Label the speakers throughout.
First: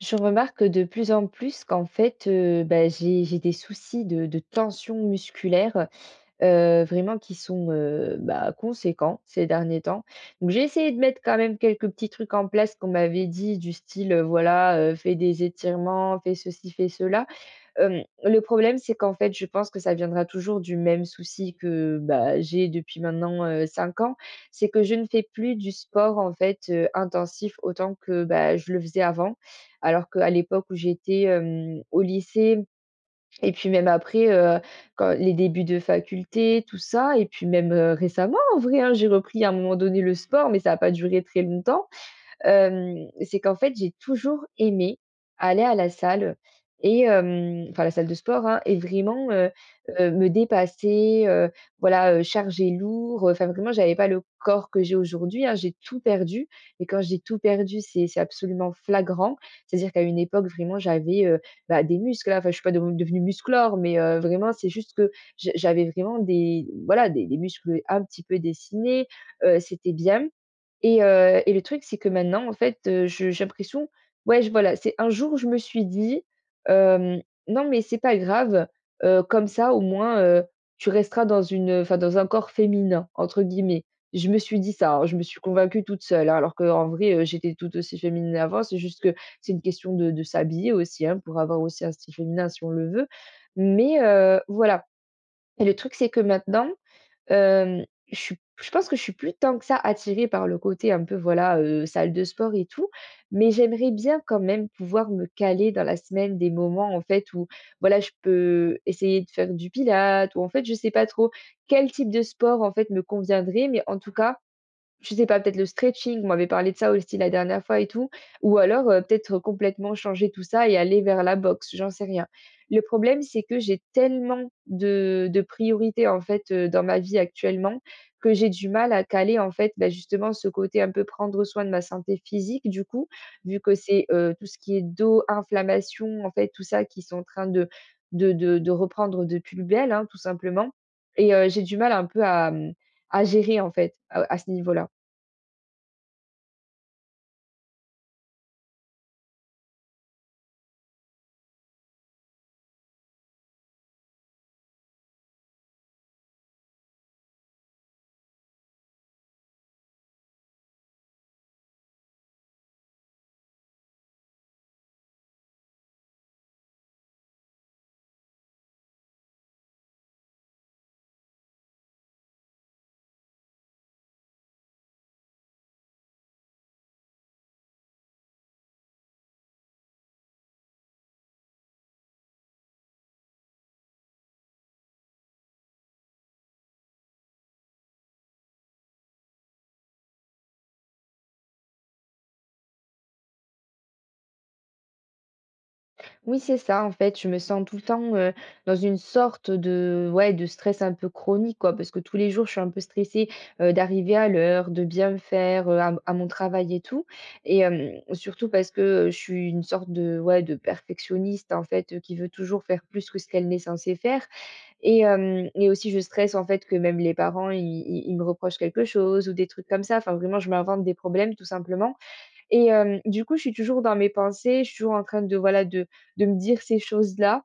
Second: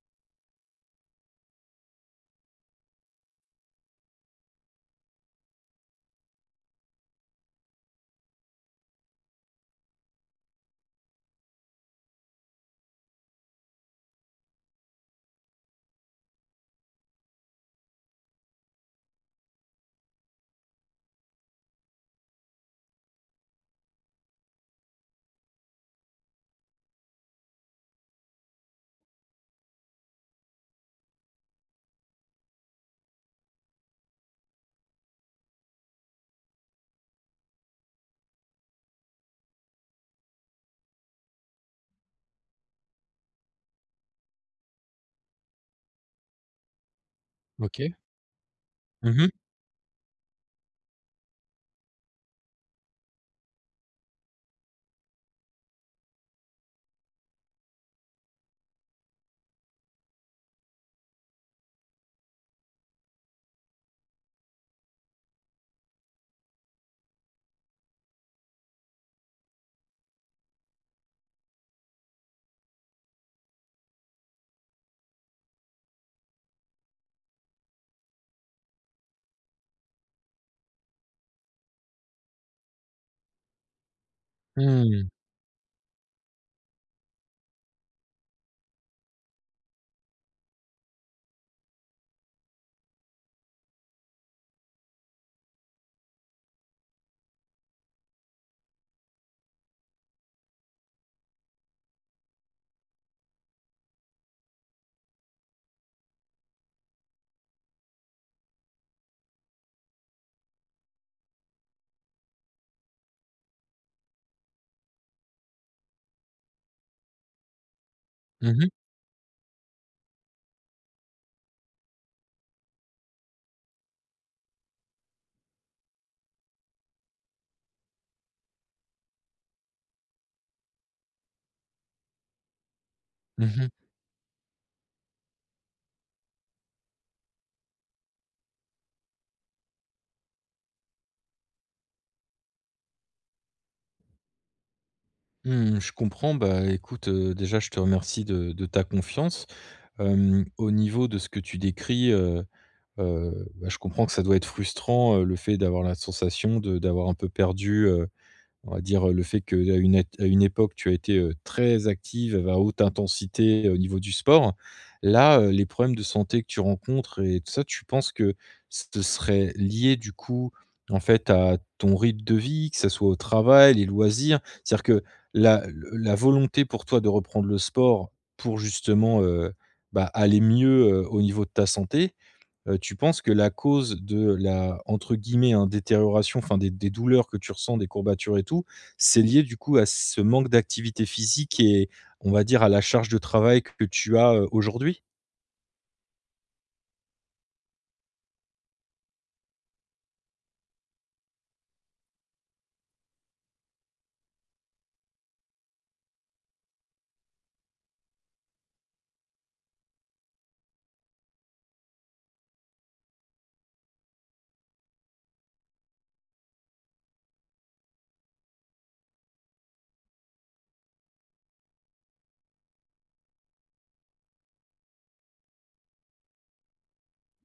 Speaker 1: Je remarque de plus en plus qu'en fait, bah, j'ai des soucis de tension musculaire, vraiment qui sont, bah, conséquents ces derniers temps. Donc j'ai essayé de mettre quand même quelques petits trucs en place qu'on m'avait dit du style, voilà, fais des étirements, fais ceci, fais cela. Le problème, c'est qu'en fait, je pense que ça viendra toujours du même souci que, bah, j'ai depuis maintenant, 5 ans. C'est que je ne fais plus du sport, en fait, intensif autant que, bah, je le faisais avant. Alors qu'à l'époque où j'étais, au lycée et puis même après, quand les débuts de faculté, tout ça et puis même, récemment en vrai, hein, j'ai repris à un moment donné le sport, mais ça n'a pas duré très longtemps. C'est qu'en fait, j'ai toujours aimé aller à la salle et enfin, la
Speaker 2: OK.
Speaker 1: salle de sport, hein, et
Speaker 2: Mmh mh.
Speaker 1: vraiment, me dépasser, voilà, charger lourd, enfin, vraiment, j'avais pas le corps que j'ai aujourd'hui, hein. J'ai tout perdu et quand je dis tout perdu, c'est absolument flagrant. C'est-à-dire qu'à une époque, vraiment, j'avais, bah, des muscles, hein. Enfin, je suis pas devenue musclore, mais vraiment, c'est juste que je j'avais vraiment des, voilà, des muscles un petit peu dessinés, c'était bien. Et le truc, c'est que maintenant, en fait, je j'ai l'impression, ouais, je, voilà, c'est un jour, je me suis dit, hem: «Non, mais c'est pas grave, comme ça, au moins, tu resteras dans une, enfin, dans un corps féminin», entre guillemets. Je me suis dit ça, hein,
Speaker 2: Mmh.
Speaker 1: je me suis convaincue toute seule, hein, alors qu'en vrai, j'étais tout aussi féminine avant. C'est juste que c'est une question de s'habiller aussi, hein, pour avoir aussi un style féminin si on le veut. Mais voilà, et le truc, c'est que maintenant, Hem, je pense que je suis plus tant que ça attirée par le côté un peu, voilà, salle de sport et tout, mais j'aimerais bien quand même pouvoir me caler dans la semaine des moments, en fait, où, voilà, je peux essayer de faire du pilates, ou en fait, je sais pas trop quel type de sport, en fait, me conviendrait, mais en tout cas, je sais pas, peut-être le stretching, on m'avait parlé de ça aussi la dernière fois et tout, ou
Speaker 2: Mmh mh.
Speaker 1: alors, peut-être complètement changer tout ça et aller vers la boxe, j'en sais rien. Le problème, c'est que j'ai tellement de priorités, en fait, dans ma vie actuellement, que j'ai du mal à caler, en fait, bah, justement ce côté un peu prendre soin de ma santé physique du coup,
Speaker 2: Mmh
Speaker 1: vu
Speaker 2: mh.
Speaker 1: que c'est, tout ce qui est dos, inflammation, en fait, tout ça qui sont en train de reprendre de plus belle, hein, tout simplement, et j'ai du mal un peu à, à gérer, en fait, à ce niveau-là.
Speaker 2: Mmh, je comprends. Bah, écoute, déjà, je te remercie de ta confiance. Au niveau de ce que tu décris, bah, je comprends que ça doit être frustrant, le fait d'avoir la sensation de d'avoir un peu perdu, on va dire, le fait qu'à une ét à une époque, tu as été, très active, à haute intensité, au niveau du sport. Là, les problèmes de santé que tu rencontres et tout ça, tu penses que ce serait lié du coup, en fait, à ton rythme de vie, que ça soit au travail, les loisirs? C'est-à-dire que la la volonté pour toi de reprendre le sport pour justement, bah, aller mieux, au niveau de ta santé, tu penses que la cause de la, entre guillemets, hein, «détérioration», enfin des douleurs que tu ressens, des courbatures et tout, c'est lié du coup à ce manque d'activité physique et on va dire à la charge de travail que tu as, aujourd'hui?
Speaker 1: Oui, c'est ça, en fait, je me sens tout le temps, dans une sorte de, ouais, de stress un peu chronique, quoi, parce que tous les jours, je suis un peu stressée, d'arriver à l'heure, de bien faire, à mon travail et tout, et surtout parce que je suis une sorte de, ouais, de perfectionniste, en fait, qui veut toujours faire plus que ce qu'elle n'est censée faire, et hem et aussi je stresse, en fait, que même les parents, ils me reprochent quelque chose ou des trucs comme ça. Enfin, vraiment, je m'invente des problèmes, tout simplement, et du coup, je suis toujours dans mes pensées, je suis toujours en train de, voilà, de me dire ces choses-là,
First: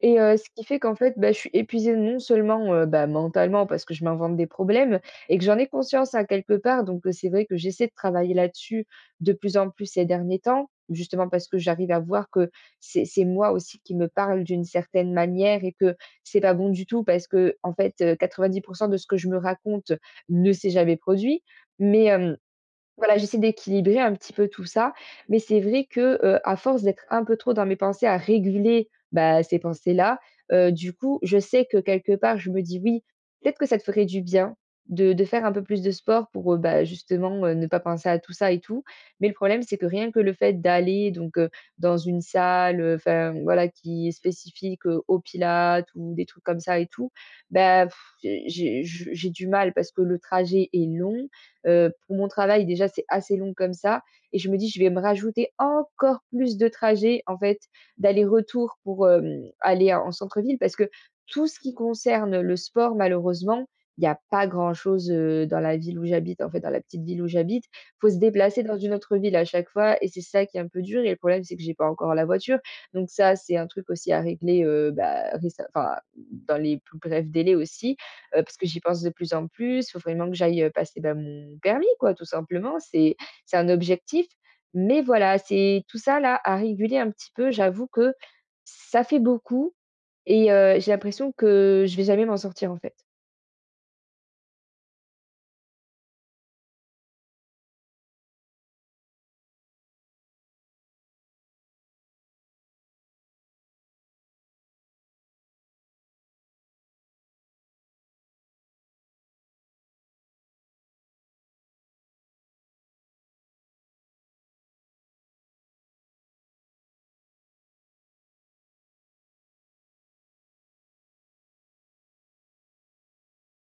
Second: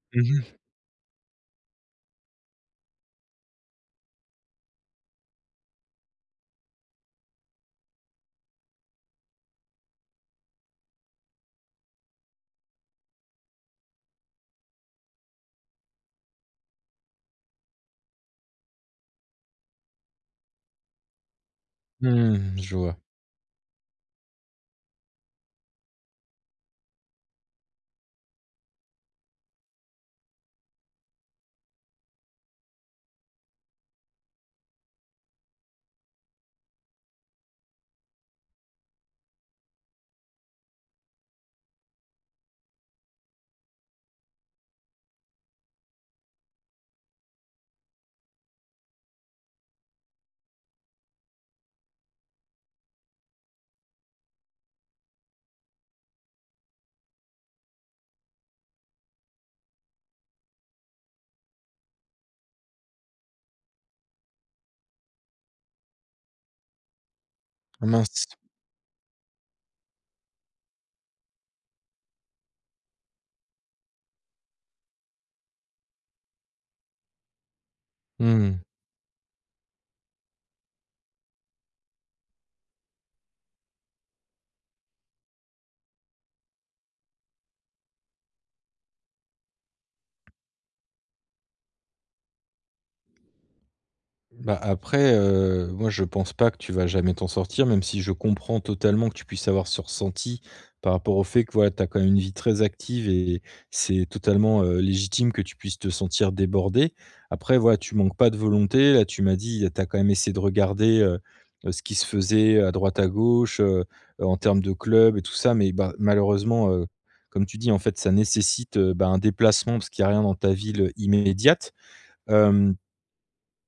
Speaker 1: et
Speaker 2: Mmh
Speaker 1: ce
Speaker 2: mh.
Speaker 1: qui fait qu'en fait, bah, je suis épuisée, non seulement, bah, mentalement parce que je m'invente des problèmes et que j'en ai conscience, à quelque part, donc c'est vrai que j'essaie de travailler là-dessus de plus en plus ces derniers temps, justement parce que j'arrive à voir que c'est moi aussi qui me parle d'une certaine manière, et que c'est pas bon du tout parce que, en fait, 90 de ce que je me raconte ne s'est jamais produit, mais hem
Speaker 2: Mmh, je vois.
Speaker 1: voilà, j'essaie d'équilibrer un petit peu tout ça, mais c'est vrai que, à force d'être un peu trop dans mes pensées, à réguler, bah, ces pensées-là, du coup, je sais que quelque part, je me dis: «Oui, peut-être que ça te ferait du bien de faire un peu plus de sport pour, bah, justement, ne pas penser à tout ça et tout». Mais le problème, c'est que rien que le fait d'aller donc, dans une salle, enfin, voilà, qui est spécifique, au Pilates ou des trucs comme ça et tout, bah, pff, j'ai j'ai j'ai du mal parce que le trajet est long. Pour mon travail, déjà, c'est assez long comme ça, et je me dis: «Je vais me rajouter encore plus de trajets, en fait, d'aller-retour pour, aller en centre-ville», parce que tout ce qui concerne le sport, malheureusement, il y a pas grand-chose, dans la ville où j'habite, en fait, dans la petite ville où j'habite.
Speaker 2: Ah
Speaker 1: Faut se
Speaker 2: mince.
Speaker 1: déplacer dans une autre ville à chaque fois et c'est ça qui est un peu dur, et le problème, c'est que j'ai pas encore la voiture. Donc ça, c'est un truc aussi à régler, bah, récem enfin, dans les plus brefs délais aussi. Heu, parce
Speaker 2: Mmh.
Speaker 1: que j'y pense de plus en plus, faut vraiment que j'aille, passer, bah, mon permis, quoi, tout simplement. C'est un objectif, mais voilà, c'est tout ça là, à réguler un petit peu, j'avoue que ça fait beaucoup, et j'ai l'impression que je vais jamais m'en sortir, en fait.
Speaker 2: Bah, après, moi, je pense pas que tu vas jamais t'en sortir, même si je comprends totalement que tu puisses avoir ce ressenti par rapport au fait que, voilà, tu as quand même une vie très active et c'est totalement, légitime que tu puisses te sentir débordé. Après, voilà, tu manques pas de volonté. Là, tu m'as dit, tu as quand même essayé de regarder, ce qui se faisait à droite, à gauche, en termes de clubs et tout ça, mais bah, malheureusement, comme tu dis, en fait, ça nécessite, bah, un déplacement parce qu'il y a rien dans ta ville immédiate. Hem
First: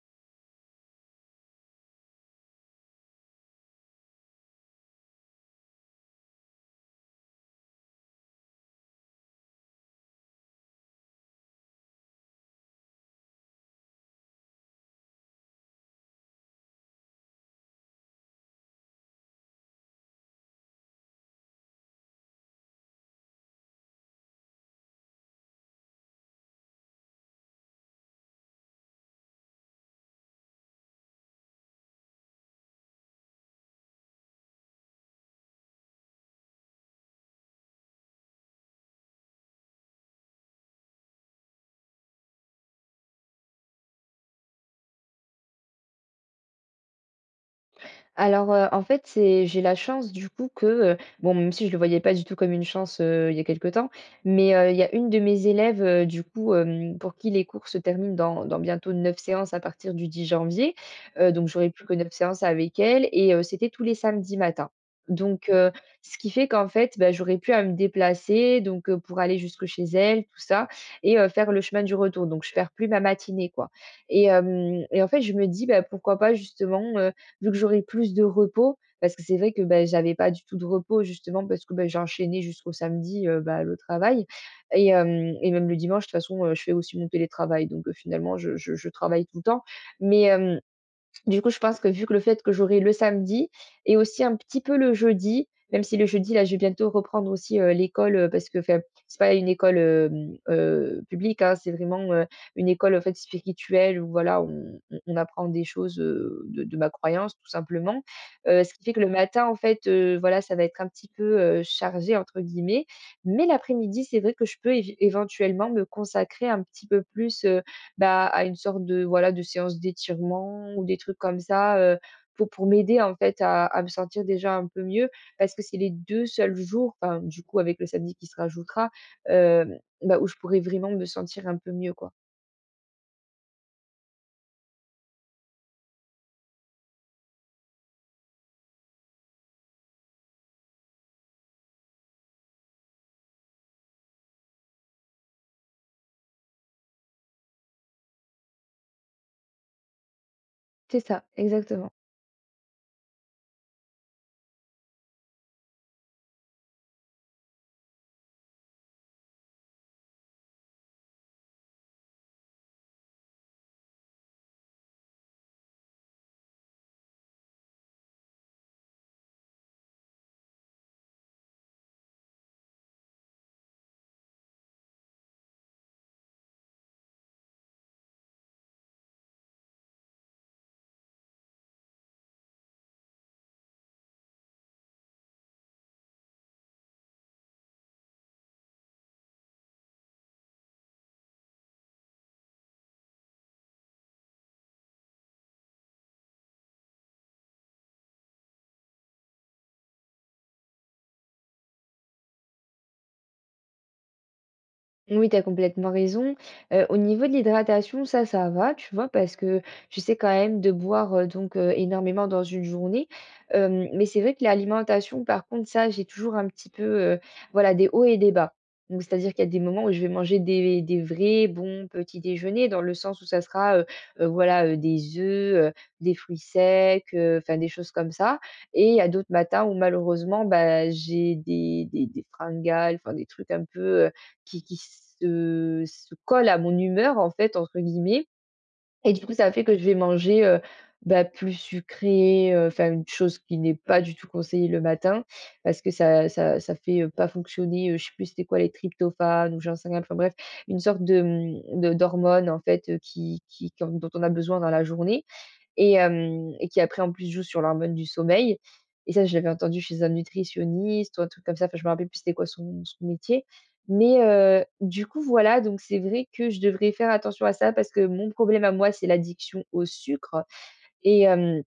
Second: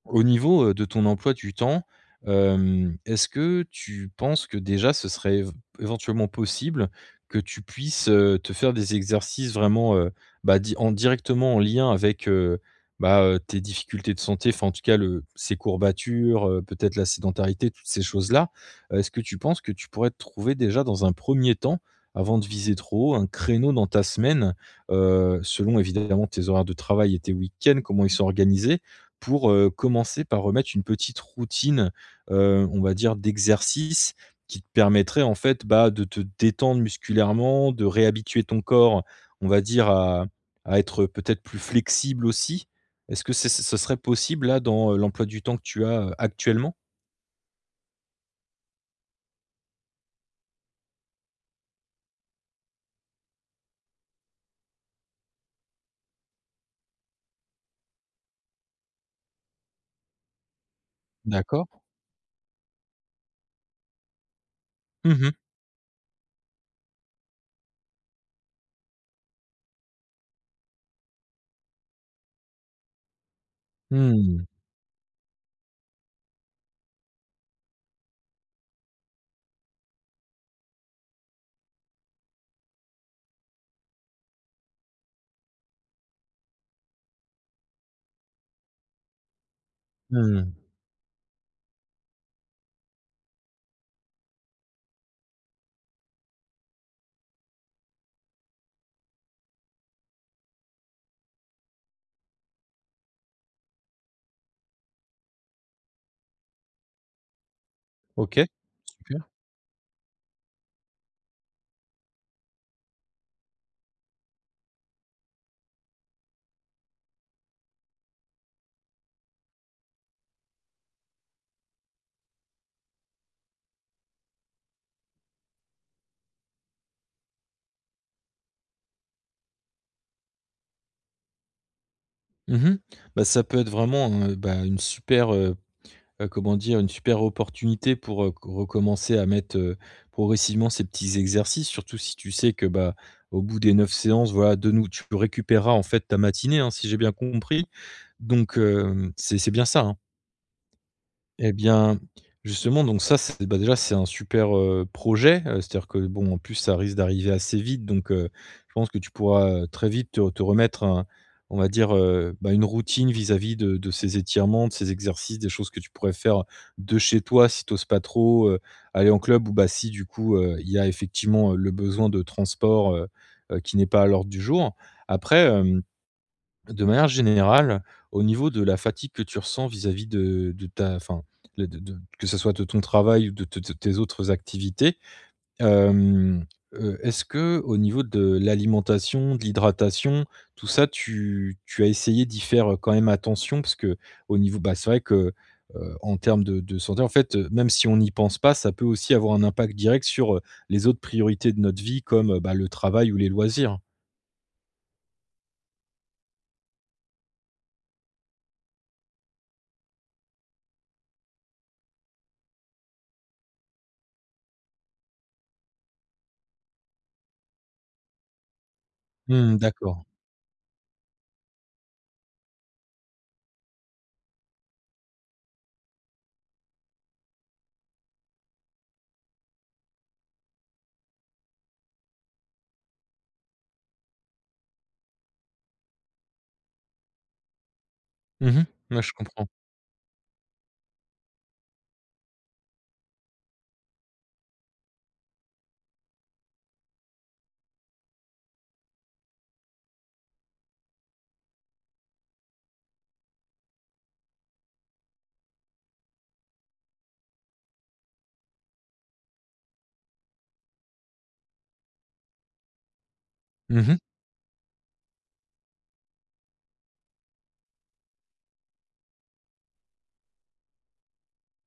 Speaker 2: Au niveau, de ton emploi du temps, est-ce que tu penses que déjà ce serait év éventuellement possible que tu puisses, te faire des exercices vraiment, bah, di en directement en lien avec, bah, tes difficultés de santé, enfin en tout cas le ces courbatures, peut-être la sédentarité, toutes ces choses-là? Est-ce que tu penses que tu pourrais te trouver déjà dans un premier temps, avant de viser trop haut, un créneau dans ta semaine, selon évidemment tes horaires de travail et tes week-ends, comment ils sont organisés, pour, commencer par remettre une petite routine, on va dire d'exercice, qui te permettrait en fait, bah, de te détendre musculairement, de réhabituer ton corps, on va dire à être peut-être plus flexible aussi. Est-ce que c'est ce serait possible là dans, l'emploi du temps que tu as, actuellement?
Speaker 1: Alors, en fait, c'est, j'ai la chance du coup que, bon, même si je ne le voyais pas du tout comme une chance, il y a quelque temps, mais, il y a une de mes élèves, du coup, pour qui les cours se terminent dans bientôt 9 séances à partir du 10 janvier, donc j'aurai
Speaker 2: D'accord.
Speaker 1: plus que 9 séances avec elle, et c'était tous les samedis matins.
Speaker 2: Mmh mh.
Speaker 1: Donc, ce qui fait qu'en fait, bah, j'aurais plus à me déplacer, donc, pour aller jusque chez elle, tout ça, et faire le chemin du retour. Donc je perds plus ma matinée, quoi, et
Speaker 2: Mmh.
Speaker 1: hem et en fait, je me dis: «Bah, pourquoi pas, justement, vu que j'aurai plus de repos. Parce que c'est vrai que, bah, j'avais pas du tout de repos, justement parce que, bah, j'ai enchaîné jusqu'au samedi, bah, le travail, et hem et même le dimanche de toute façon, je fais aussi mon télétravail, donc finalement je travaille tout le temps, mais
Speaker 2: Mmh.
Speaker 1: hem du coup, je pense que vu que le fait que j'aurai le samedi et aussi un petit peu le jeudi, même si le jeudi, là, je vais bientôt reprendre aussi, l'école, parce que, enfin, c'est pas une école, publique, hein. C'est vraiment, une école, en fait, spirituelle où, voilà, on apprend des choses, de ma croyance, tout simplement.
Speaker 2: OK,
Speaker 1: Ce qui fait que le
Speaker 2: super.
Speaker 1: matin, en fait, voilà, ça va être un petit peu, «chargé», entre guillemets. Mais l'après-midi, c'est vrai que je peux év éventuellement me consacrer un petit peu plus, bah, à une sorte de, voilà, de séance d'étirement ou des trucs comme ça, pour m'aider en fait à me sentir déjà un peu mieux. Parce que c'est les 2 seuls jours, enfin du coup avec le samedi qui se rajoutera, bah, où je pourrais vraiment me sentir un peu mieux, quoi.
Speaker 2: Mmh. Bah, ça peut être vraiment, bah, une super, comment dire? Une super opportunité pour, recommencer à mettre, progressivement ces petits exercices. Surtout si tu sais que, bah, au bout des 9 séances, voilà, de nous tu récupéreras en fait ta matinée, hein, si j'ai bien compris. Donc, c'est bien ça, hein?
Speaker 1: C'est ça,
Speaker 2: Eh
Speaker 1: exactement.
Speaker 2: bien, justement, donc ça, c'est bah, déjà, c'est un super, projet, c'est-à-dire que, bon, en plus, ça risque d'arriver assez vite, donc je pense que tu pourras, très vite te remettre un, on va dire, bah, une routine vis-à-vis de ces étirements, de ces exercices, des choses que tu pourrais faire de chez toi si tu oses pas trop, aller en club ou, bah, si du coup, il y a effectivement, le besoin de transport, qui n'est pas à l'ordre du jour. Après, de manière générale, au niveau de la fatigue que tu ressens vis-à-vis de ta, enfin, le de que ce soit de ton travail ou de tes autres activités, hem, est-ce que au niveau de l'alimentation, de l'hydratation, tout ça, tu as essayé d'y faire quand même attention? Parce que au niveau, bah, c'est vrai que, en termes de santé, en fait, même si on n'y pense pas, ça peut aussi avoir un impact direct sur, les autres priorités de notre vie comme, bah, le travail ou les loisirs.
Speaker 1: Oui, tu as complètement raison. Au niveau de l'hydratation, ça va, tu vois? Parce que je sais quand même de boire, donc énormément dans une journée. Mais c'est vrai que l'alimentation, par contre, ça, j'ai toujours un petit peu, voilà, des hauts et des bas. Donc c'est-à-dire qu'il y a
Speaker 2: Mmh,
Speaker 1: des moments où je
Speaker 2: d'accord.
Speaker 1: vais manger des vrais bons petits déjeuners, dans le sens où ça sera, voilà, des œufs, des fruits secs, enfin des choses comme ça. Et il y a d'autres matins où, malheureusement, bah, j'ai des fringales, enfin des trucs un peu, qui se colle à mon «humeur», en fait, entre guillemets,
Speaker 2: Mmh. Ouais,
Speaker 1: et
Speaker 2: je
Speaker 1: du coup,
Speaker 2: comprends.
Speaker 1: ça fait que je vais manger, bah, plus sucré, enfin une chose qui n'est pas du tout conseillée le matin, parce que ça fait, pas fonctionner, je sais plus c'était quoi, les tryptophane ou j'en sais rien, enfin bref, une sorte de, d'hormone en fait, qui qu'on dont on a besoin dans la journée, et hem et qui après, en plus, joue sur l'hormone du sommeil, et ça je l'avais entendu chez un nutritionniste ou un truc comme ça, enfin je me rappelle plus c'était quoi son métier.
Speaker 2: Mmh.
Speaker 1: Mais du coup, voilà, donc c'est vrai que je devrais faire attention à ça, parce que mon problème à moi, c'est l'addiction au sucre, et hem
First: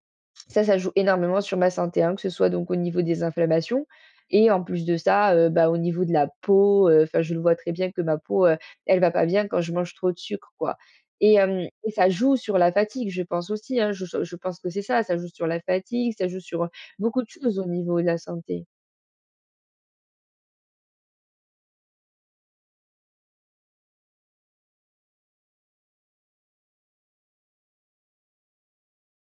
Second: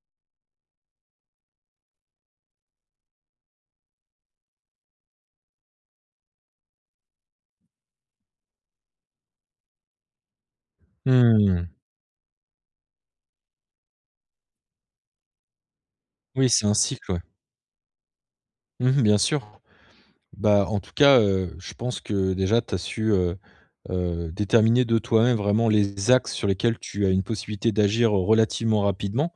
Speaker 1: ça, ça joue énormément sur ma santé, hein, que ce soit donc au niveau des inflammations, et en plus de ça, bah, au niveau de la peau, enfin, je le vois très bien que ma peau, elle va pas bien quand je mange trop de sucre, quoi, et hem
Speaker 2: Mmh.
Speaker 1: et ça joue sur la fatigue, je pense aussi, hein. Je pense que c'est ça, ça joue sur la fatigue, ça joue
Speaker 2: Oui,
Speaker 1: sur,
Speaker 2: c'est un cycle, ouais.
Speaker 1: beaucoup de choses au niveau de la santé.
Speaker 2: Mmh, bien sûr. Bah, en tout cas, je pense que déjà tu as su, déterminer de toi-même vraiment les axes sur lesquels tu as une possibilité d'agir relativement rapidement.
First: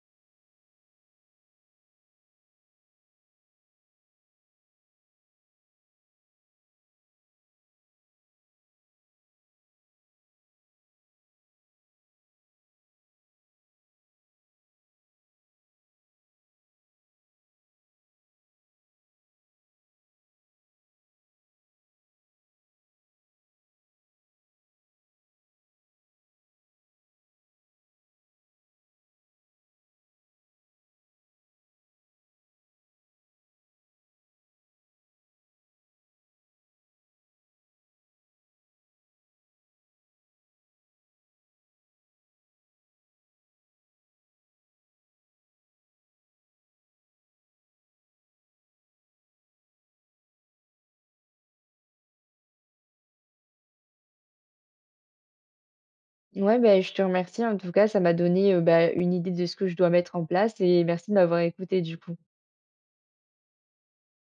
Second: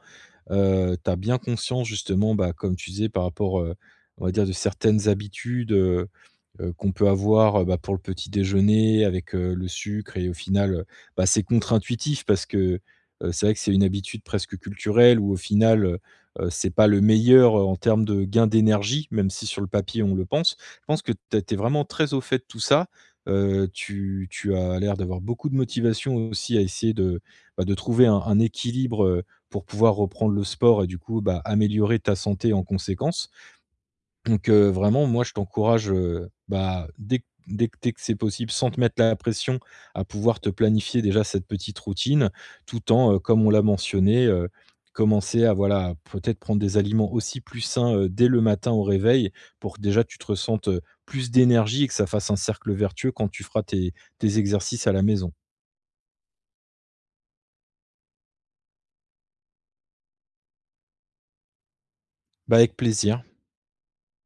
Speaker 2: Tu as bien conscience justement, bah, comme tu disais par rapport, on va dire, de certaines habitudes, qu'on peut avoir, bah, pour le petit déjeuner avec, le sucre, et au final, bah, c'est contre-intuitif parce que, c'est vrai que c'est une habitude presque culturelle où au final, c'est pas le meilleur, en termes de gain d'énergie, même si sur le papier on le pense. Je pense que tu es vraiment très au fait de tout ça, tu as l'air d'avoir beaucoup de motivation aussi à essayer de, bah, de trouver un équilibre, pour pouvoir reprendre le sport et du coup, bah, améliorer ta santé en conséquence. Donc vraiment moi je t'encourage, bah, dès que c'est possible, sans te mettre la pression, à pouvoir te planifier déjà cette petite routine, tout en, comme on l'a mentionné, commencer à, voilà, peut-être prendre des aliments aussi plus sains, dès le matin au réveil, pour que déjà tu te ressentes, plus d'énergie et que ça fasse un cercle vertueux quand tu feras tes exercices à la maison.
Speaker 1: Ouais, beh, je te remercie en tout cas, ça m'a donné, bah, une idée de ce que je dois mettre en place, et merci de m'avoir écoutée, du coup.
Speaker 2: Bah, avec plaisir.